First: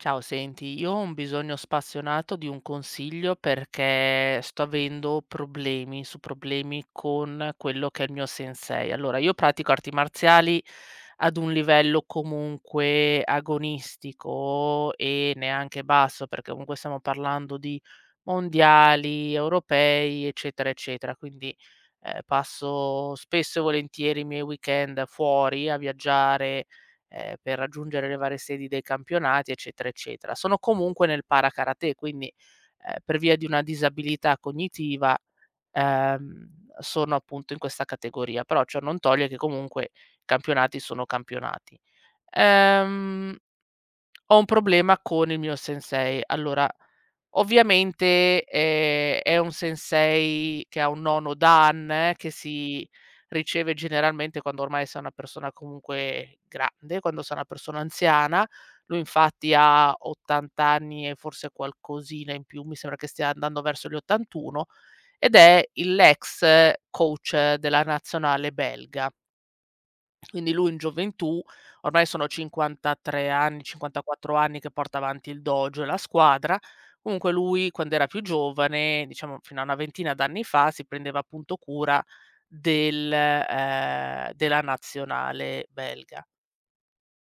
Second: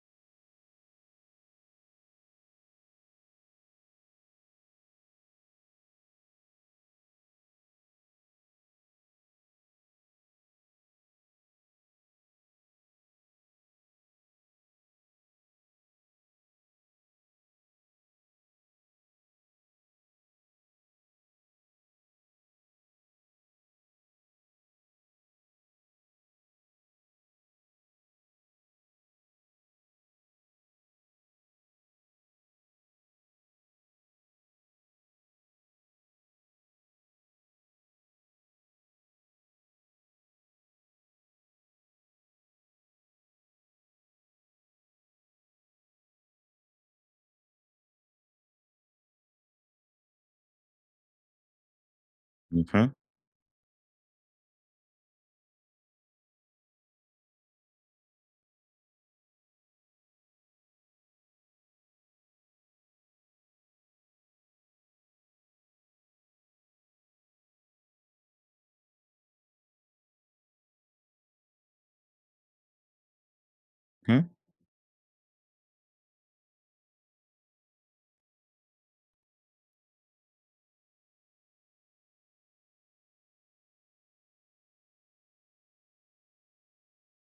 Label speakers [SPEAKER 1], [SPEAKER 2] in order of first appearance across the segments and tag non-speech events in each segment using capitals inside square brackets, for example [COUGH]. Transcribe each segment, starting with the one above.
[SPEAKER 1] Ciao, senti, io ho un bisogno spassionato di un consiglio perché sto avendo problemi su problemi con quello che è il mio sensei. Allora, io pratico arti marziali ad un livello comunque agonistico e neanche basso, perché comunque stiamo parlando di mondiali, europei, eccetera, eccetera. Quindi passo spesso e volentieri i miei weekend fuori a viaggiare per raggiungere le varie sedi dei campionati, eccetera, eccetera. Sono comunque nel para karate, quindi, per via di una disabilità cognitiva, ehm, sono appunto in questa categoria, però ciò non toglie che comunque i campionati sono campionati. Ehm, ho un problema con il mio sensei. Allora, ovviamente, è un sensei che ha un nono dan, che si
[SPEAKER 2] Mh-mh,
[SPEAKER 1] riceve generalmente quando ormai sei una persona comunque grande, quando sei una persona anziana. Lui infatti ha 80 anni e forse qualcosina in più, mi sembra che stia andando verso gli 81, ed è il l'ex coach della nazionale belga. Quindi lui in gioventù ormai sono 53 anni,
[SPEAKER 2] mh.
[SPEAKER 1] 54 anni che porta avanti il dojo e la squadra. Comunque lui quando era più giovane, diciamo fino a una ventina d'anni fa, si prendeva appunto cura della nazionale belga.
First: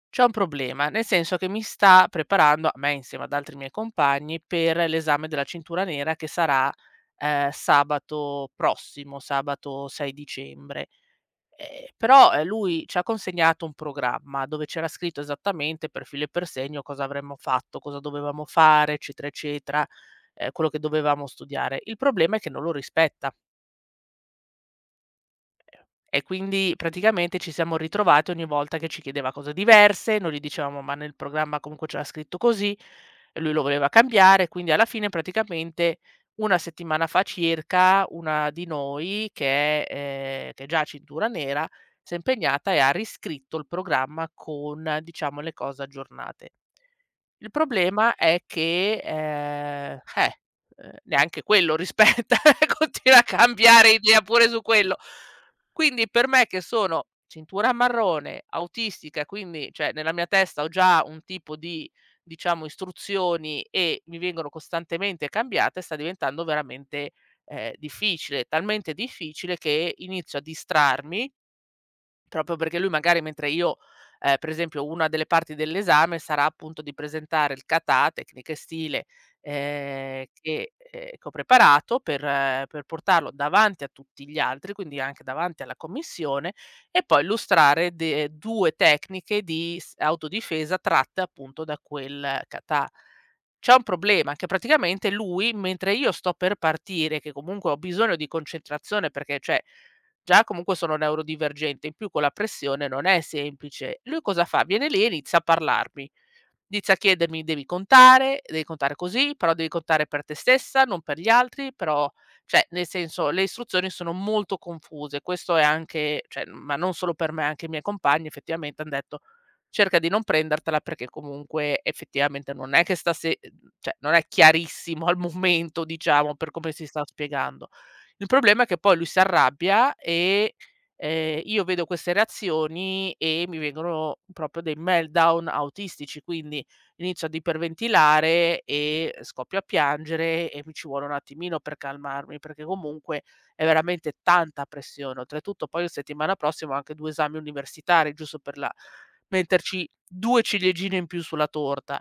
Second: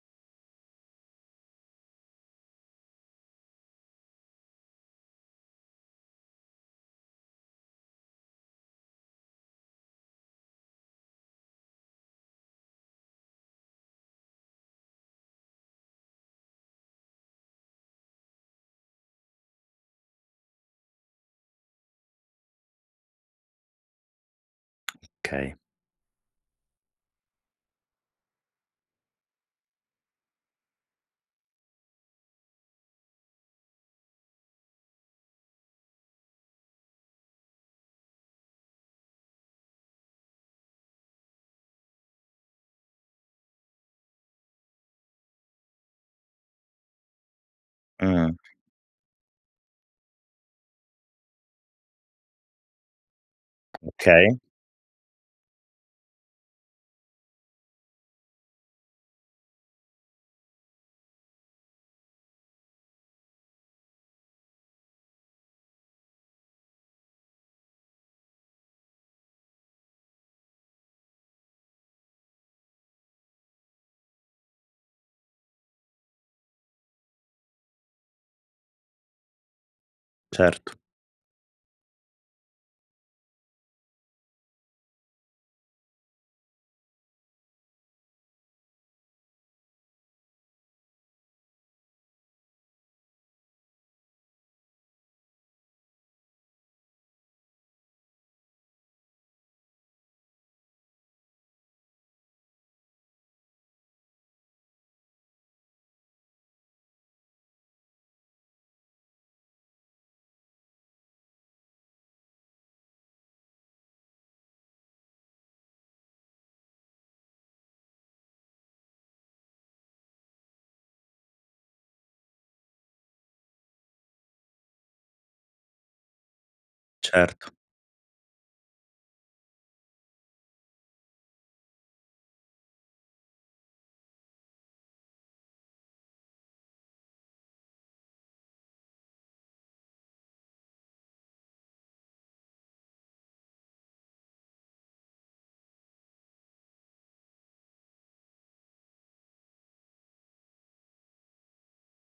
[SPEAKER 1] C'è un problema, nel senso che mi sta preparando, a me insieme ad altri miei compagni, per l'esame della cintura nera che sarà, sabato prossimo, sabato 6 dicembre. Però, lui ci ha consegnato un programma dove c'era scritto esattamente per filo e per segno cosa avremmo fatto, cosa dovevamo fare, eccetera, eccetera, quello che dovevamo studiare. Il problema è che non lo rispetta.
[SPEAKER 2] Okay.
[SPEAKER 1] E quindi praticamente ci siamo ritrovati ogni volta che ci chiedeva cose diverse, noi gli dicevamo: "Ma nel programma comunque c'era scritto così", e lui lo voleva cambiare, quindi alla fine praticamente 1 settimana fa circa, una di noi che è già cintura nera, s'è impegnata e ha riscritto il programma con, diciamo, le cose aggiornate. Il problema
[SPEAKER 2] Mh.
[SPEAKER 1] è che, neanche quello rispetta, [LAUGHS] continua a cambiare idea
[SPEAKER 2] Okay,
[SPEAKER 1] pure su quello. Quindi per me che sono cintura marrone, autistica, quindi cioè nella mia testa ho già un tipo di, diciamo, istruzioni e mi vengono costantemente cambiate, sta diventando veramente, difficile, talmente difficile che inizio a distrarmi. Proprio perché lui magari mentre io, per esempio una delle parti dell'esame sarà appunto di presentare il "kata", tecnica e stile,
[SPEAKER 2] certo,
[SPEAKER 1] che ho preparato per portarlo davanti a tutti gli altri, quindi anche davanti alla commissione, e poi illustrare de 2 tecniche di s autodifesa tratte appunto da quel "kata". C'è un problema, che praticamente lui mentre io sto per partire, che comunque ho bisogno di concentrazione perché, cioè, già comunque sono neurodivergente, in più con la pressione non è semplice. Lui cosa fa? Viene lì e inizia a parlarmi. Inizia a chiedermi: devi contare così, però devi contare per te stessa, non per gli altri, però" cioè, nel senso, le istruzioni sono molto confuse. Questo è anche cioè, ma non solo per me, anche i miei compagni effettivamente han detto: "Cerca di non prendertela perché comunque effettivamente non è che sta se cioè, non è chiarissimo al momento, diciamo, per come si sta
[SPEAKER 2] certo.
[SPEAKER 1] spiegando." Il problema è che poi lui si arrabbia e, io vedo queste reazioni e mi vengono proprio dei meltdown autistici, quindi inizio ad iperventilare e scoppio a piangere e mi ci vuole un attimino per calmarmi, perché comunque è veramente tanta pressione. Oltretutto poi la settimana prossima ho anche 2 esami universitari, giusto per la metterci 2 ciliegine in più sulla torta.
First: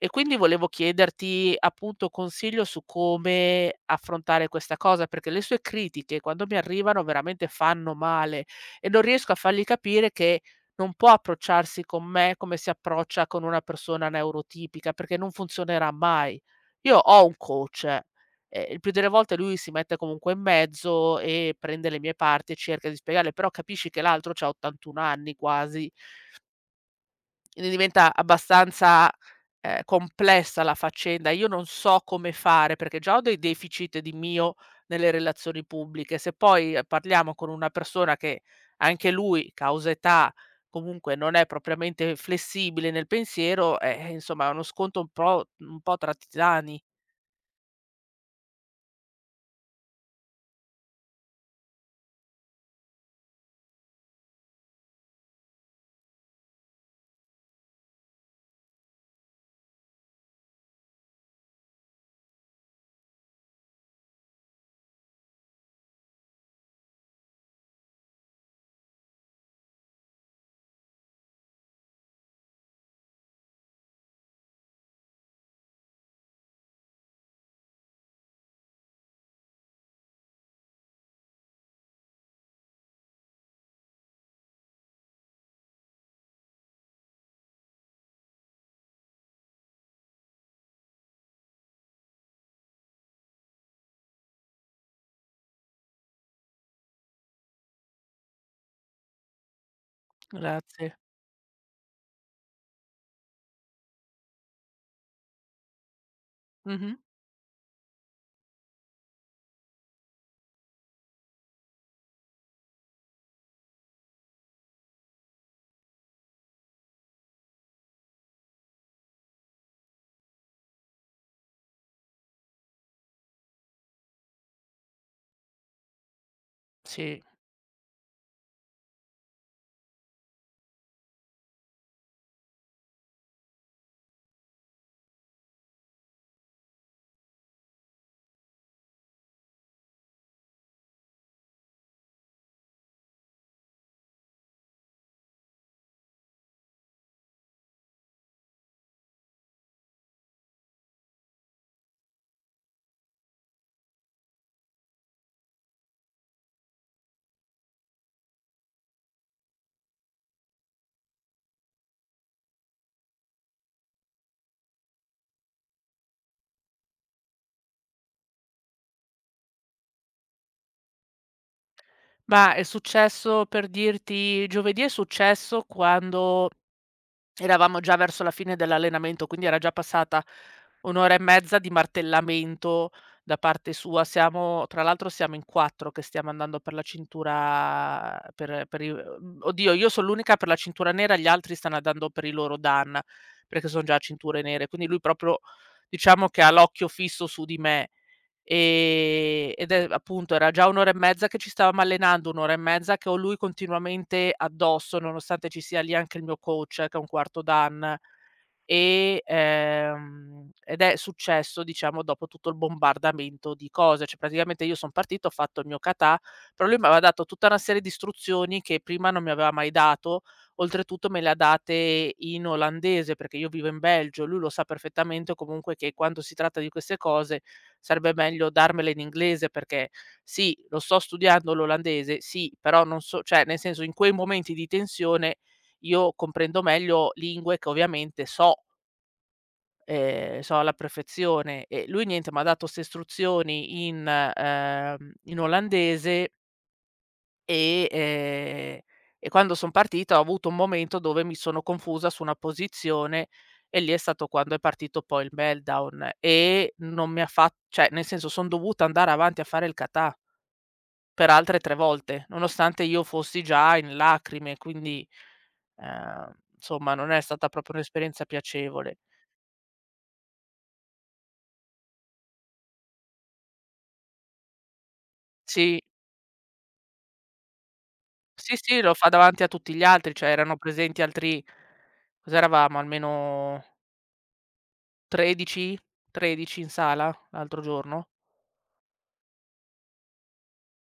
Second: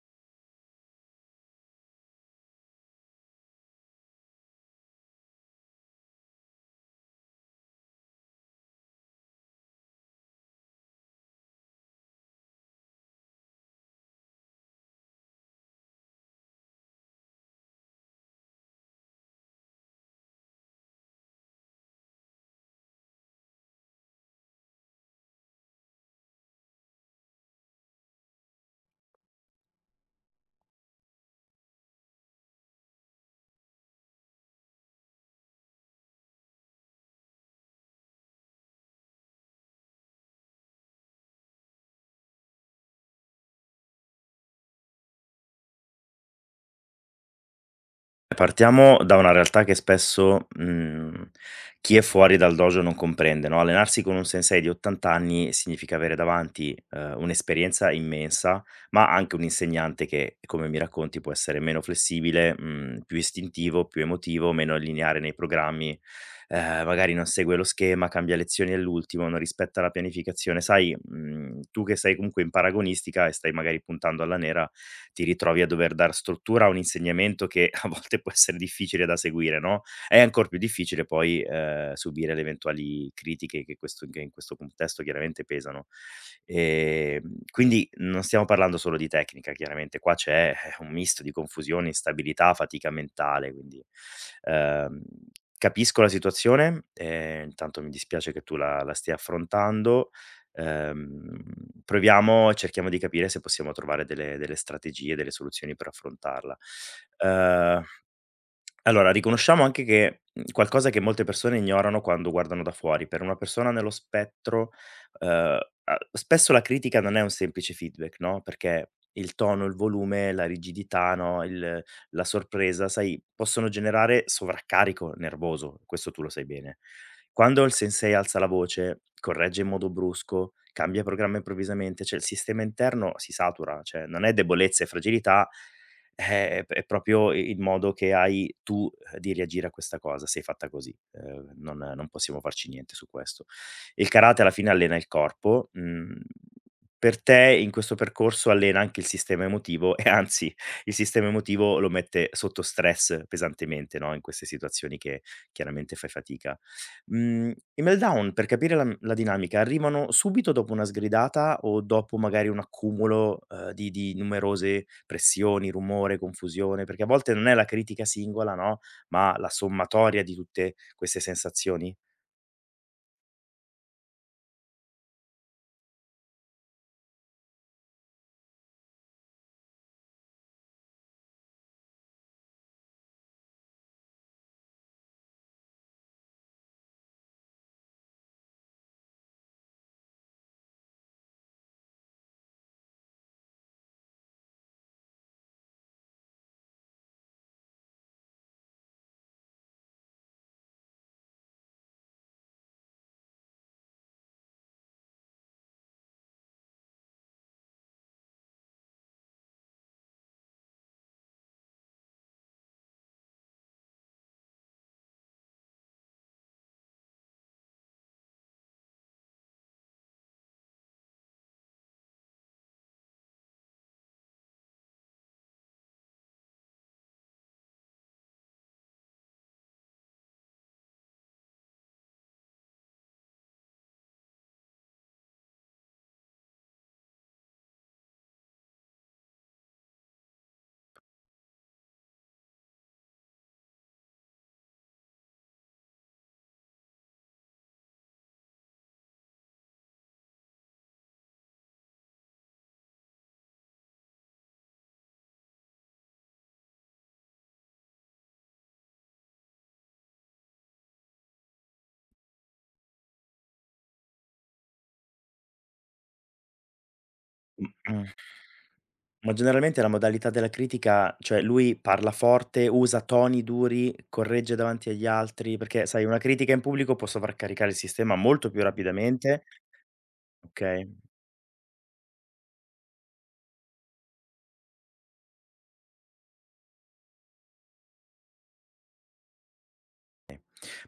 [SPEAKER 1] E quindi volevo chiederti, appunto, consiglio su come affrontare questa cosa, perché le sue critiche quando mi arrivano veramente fanno male e non riesco a fargli capire che non può approcciarsi con me come si approccia con una persona neurotipica, perché non funzionerà mai. Io ho un coach, e il più delle volte lui si mette comunque in mezzo e prende le mie parti e cerca di spiegarle, però capisci che l'altro c'ha 81 anni quasi, quindi diventa abbastanza complessa la faccenda, io non so come fare, perché già ho dei deficit di mio nelle relazioni pubbliche. Se poi, parliamo con una persona che anche lui, causa età, comunque non è propriamente flessibile nel pensiero, insomma è uno scontro un po' tra titani.
[SPEAKER 2] Partiamo da una realtà che spesso, chi è fuori dal dojo non comprende, no, allenarsi con un sensei di 80 anni significa avere davanti, un'esperienza immensa, ma anche un insegnante che, come mi racconti, può essere meno flessibile, più istintivo, più emotivo, meno lineare nei programmi, magari non segue lo schema, cambia lezioni all'ultimo, non rispetta la pianificazione. Sai, tu che sei comunque in paragonistica e stai magari puntando alla nera ti ritrovi a dover dar struttura a un insegnamento che [LAUGHS] a volte può essere difficile da seguire, no, è ancor più difficile poi, subire le eventuali critiche che questo che in questo contesto chiaramente pesano. Quindi non stiamo parlando solo di tecnica chiaramente, qua c'è un misto di confusione, instabilità, fatica mentale, quindi, ehm, capisco la situazione, intanto mi dispiace che tu la stia affrontando.
[SPEAKER 1] Grazie.
[SPEAKER 2] Ehm, proviamo Cerchiamo di capire se possiamo trovare delle strategie, delle soluzioni per affrontarla.
[SPEAKER 1] Mh-mh.
[SPEAKER 2] Uhm allora, riconosciamo anche che, qualcosa che molte persone ignorano quando guardano da fuori. Per una persona nello spettro, uhm, a spesso la critica non è un semplice feedback, no, perché il tono, il volume, la rigidità, no, il la sorpresa, sai, possono generare sovraccarico nervoso, questo tu lo sai bene.
[SPEAKER 1] Sì.
[SPEAKER 2] Quando il sensei alza la voce, corregge in modo brusco, cambia programma improvvisamente, cioè il sistema interno si satura, cioè non è debolezza e fragilità, è proprio i il modo che hai tu, di reagire a questa cosa, sei fatta così, non possiamo farci niente su questo. Il karate alla fine allena il corpo, per te in questo percorso allena anche il sistema emotivo, e anzi il sistema emotivo lo mette sotto stress pesantemente, no, in queste situazioni che chiaramente fai fatica. I meltdown, per capire la dinamica, arrivano subito dopo una sgridata o dopo magari un accumulo, di numerose pressioni, rumore, confusione, perché a volte non è la critica singola, no, ma la sommatoria di tutte queste sensazioni.
[SPEAKER 1] Ma è successo, per dirti, giovedì. È successo quando eravamo già verso la fine dell'allenamento, quindi era già passata 1 ora e mezza di martellamento da parte sua. Siamo, tra l'altro, siamo in 4 che stiamo andando per la cintura, per i oddio, io son l'unica per la cintura nera, gli altri stanno andando per i loro Dan, perché son già cinture nere. Quindi lui proprio, diciamo, che ha l'occhio fisso su di me. Ed è appunto era già 1 ora e mezza che ci stavamo allenando, 1 ora e mezza che ho lui continuamente addosso, nonostante ci sia lì anche il mio coach che è un quarto Dan. E, ed è successo, diciamo, dopo tutto il bombardamento di cose, cioè praticamente io son partita, ho fatto il mio kata, però lui m'aveva dato tutta una serie di istruzioni che prima non mi aveva mai dato, oltretutto me le ha date in olandese, perché io vivo in Belgio, lui lo sa perfettamente comunque che quando si tratta di queste cose sarebbe meglio darmela in inglese perché sì, lo sto studiando l'olandese, sì, però non so, cioè nel senso in quei momenti di tensione io comprendo meglio lingue che ovviamente so, so alla perfezione. E lui niente, m'ha dato 'ste istruzioni in, in olandese e, ehm, e quando son partita ho avuto un momento dove mi sono confusa su una posizione e lì è stato quando è partito poi il meltdown e non mi ha fa, cioè nel senso son dovuta andare avanti a fare il katà per altre 3 volte, nonostante io fossi già in lacrime, quindi, insomma non è stata proprio
[SPEAKER 2] Mh-mh.
[SPEAKER 1] un'esperienza piacevole.
[SPEAKER 2] Ma generalmente la modalità della critica, cioè lui parla forte, usa toni duri, corregge davanti agli altri,
[SPEAKER 1] Sì,
[SPEAKER 2] perché sai una critica in pubblico può sovraccaricare il sistema molto
[SPEAKER 1] sì,
[SPEAKER 2] più
[SPEAKER 1] sì, lo fa davanti
[SPEAKER 2] rapidamente,
[SPEAKER 1] a tutti gli altri, cioè erano
[SPEAKER 2] okay?
[SPEAKER 1] presenti altri, cos'eravamo, almeno 13? 13 in sala l'altro giorno.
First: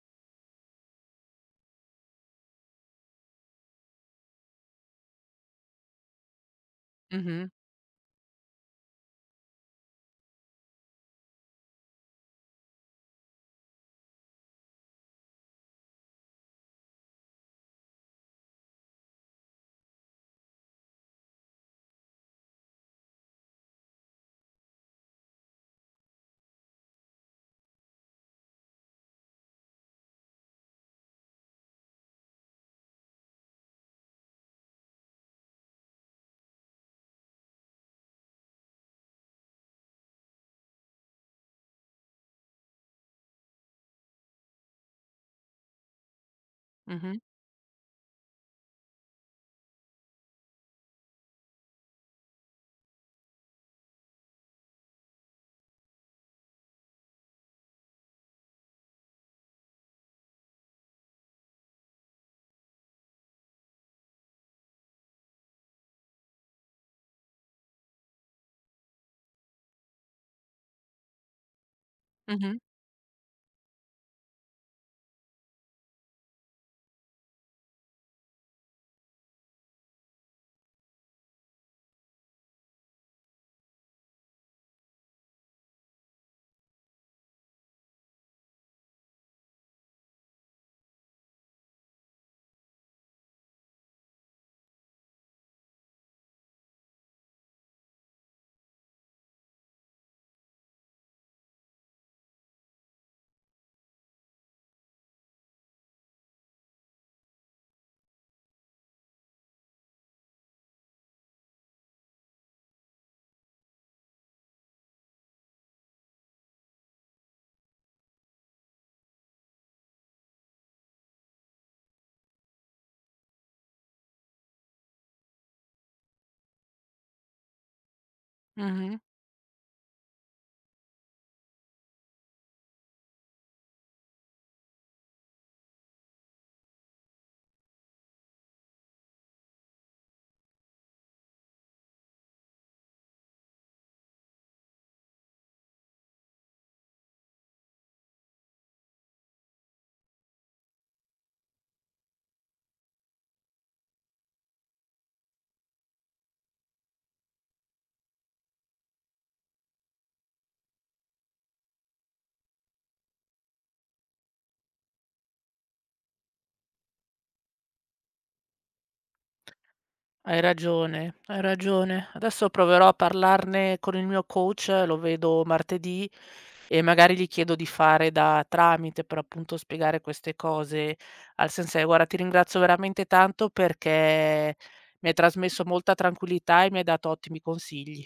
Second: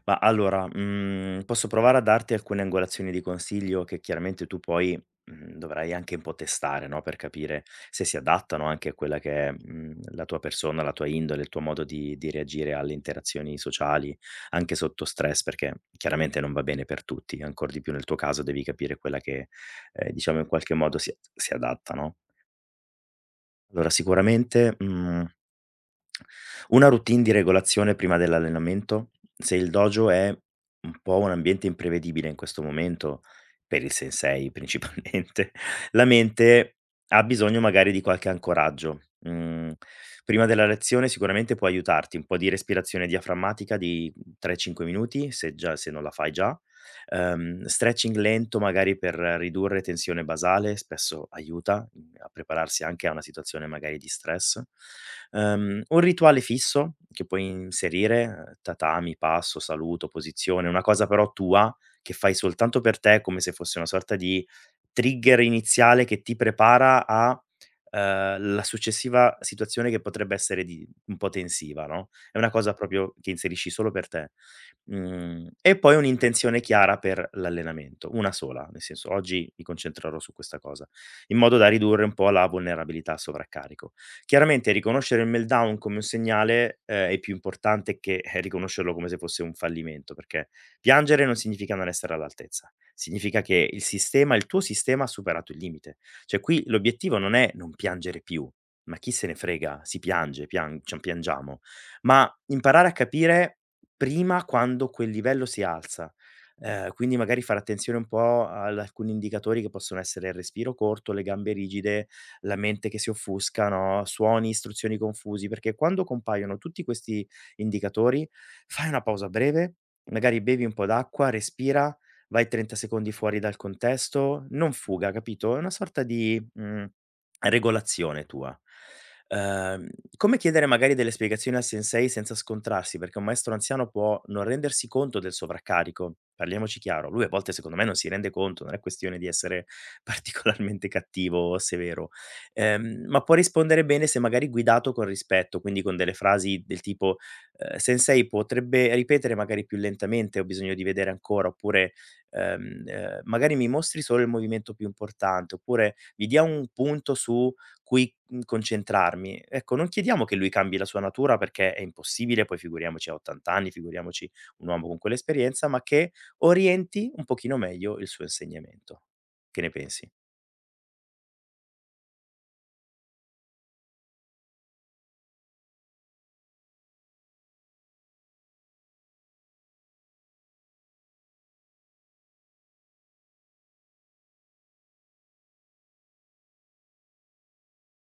[SPEAKER 2] Ma allora, posso provare a darti alcune angolazioni di consiglio che chiaramente tu poi, dovrai anche un po' testare, no, per
[SPEAKER 1] Mh-mh,
[SPEAKER 2] capire se si adattano anche a quella che è, la tua persona, la tua indole, il tuo modo di reagire alle interazioni sociali, anche sotto stress, perché chiaramente non va bene per tutti, ancor di più nel tuo caso devi capire quella che, diciamo in qualche modo si adatta, no. Allora sicuramente, mhmm una routine di regolazione prima dell'allenamento? Se il dojo è un po' un ambiente imprevedibile in questo momento, per il sensei principalmente, [LAUGHS] la mente ha bisogno magari di qualche ancoraggio. Mhmm, Prima della lezione sicuramente può aiutarti un po' di respirazione diaframmatica di 3, 5 minuti, se già se non la fai già.
[SPEAKER 1] mh-mh,
[SPEAKER 2] Stretching lento magari per ridurre tensione basale, spesso aiuta, a prepararsi anche a una situazione magari di stress. Un rituale fisso che puoi inserire, tatami, passo, saluto, posizione, una cosa però tua che fai soltanto per te, come se fosse una sorta di trigger iniziale che ti prepara a, la successiva situazione che potrebbe essere di un po' tensiva, no, è una
[SPEAKER 1] mh-mh,
[SPEAKER 2] cosa proprio che inserisci solo per te. E poi un'intenzione chiara per l'allenamento, una sola, nel senso: "Oggi mi concentrerò su questa cosa", in modo da ridurre un po' la vulnerabilità al sovraccarico. Chiaramente riconoscere il meltdown come un segnale, è più importante che, riconoscerlo come se fosse un fallimento, perché piangere non significa non essere all'altezza, significa che il tuo sistema ha superato il limite. Cioè qui l'obiettivo non è non piangere più, ma chi se ne frega, si piange, pian cioè piangiamo, ma imparare a capire prima quando quel livello si alza, quindi magari fare attenzione un po' ad alcuni indicatori che possono essere il respiro corto, le gambe rigide, la mente che si offusca, no, suoni, istruzioni confusi, perché quando compaiono tutti questi indicatori, fai una pausa breve, magari bevi un po' d'acqua, respira, vai 30 secondi fuori dal contesto, non fuga, capito, è una sorta di, regolazione tua.
[SPEAKER 1] mh-mh.
[SPEAKER 2] Ehm, Come chiedere magari delle spiegazioni al sensei senza scontrarsi? Perché un maestro anziano può non rendersi conto del sovraccarico, parliamoci chiaro, lui a volte secondo me non si rende conto, non è questione di essere [LAUGHS] particolarmente cattivo o severo, ma può rispondere bene se magari guidato con rispetto, quindi con delle frasi del tipo: "Sensei potrebbe ripetere magari più lentamente, ho bisogno di vedere ancora", oppure: "Magari mi mostri solo il movimento più importante", oppure: "Mi dia un punto su cui, concentrarmi". Ecco, non chiediamo che lui cambi la sua natura perché è impossibile, poi figuriamoci a 80 anni, figuriamoci un uomo con quell'esperienza, ma che orienti un pochino meglio il suo insegnamento. Che ne pensi?
[SPEAKER 1] Hai ragione, hai ragione. Adesso proverò a parlarne con il mio coach, lo vedo martedì e magari gli chiedo di fare da tramite per, appunto, spiegare queste cose al sensei. Guarda, ti ringrazio veramente tanto perché mi hai trasmesso molta tranquillità e mi hai dato ottimi consigli.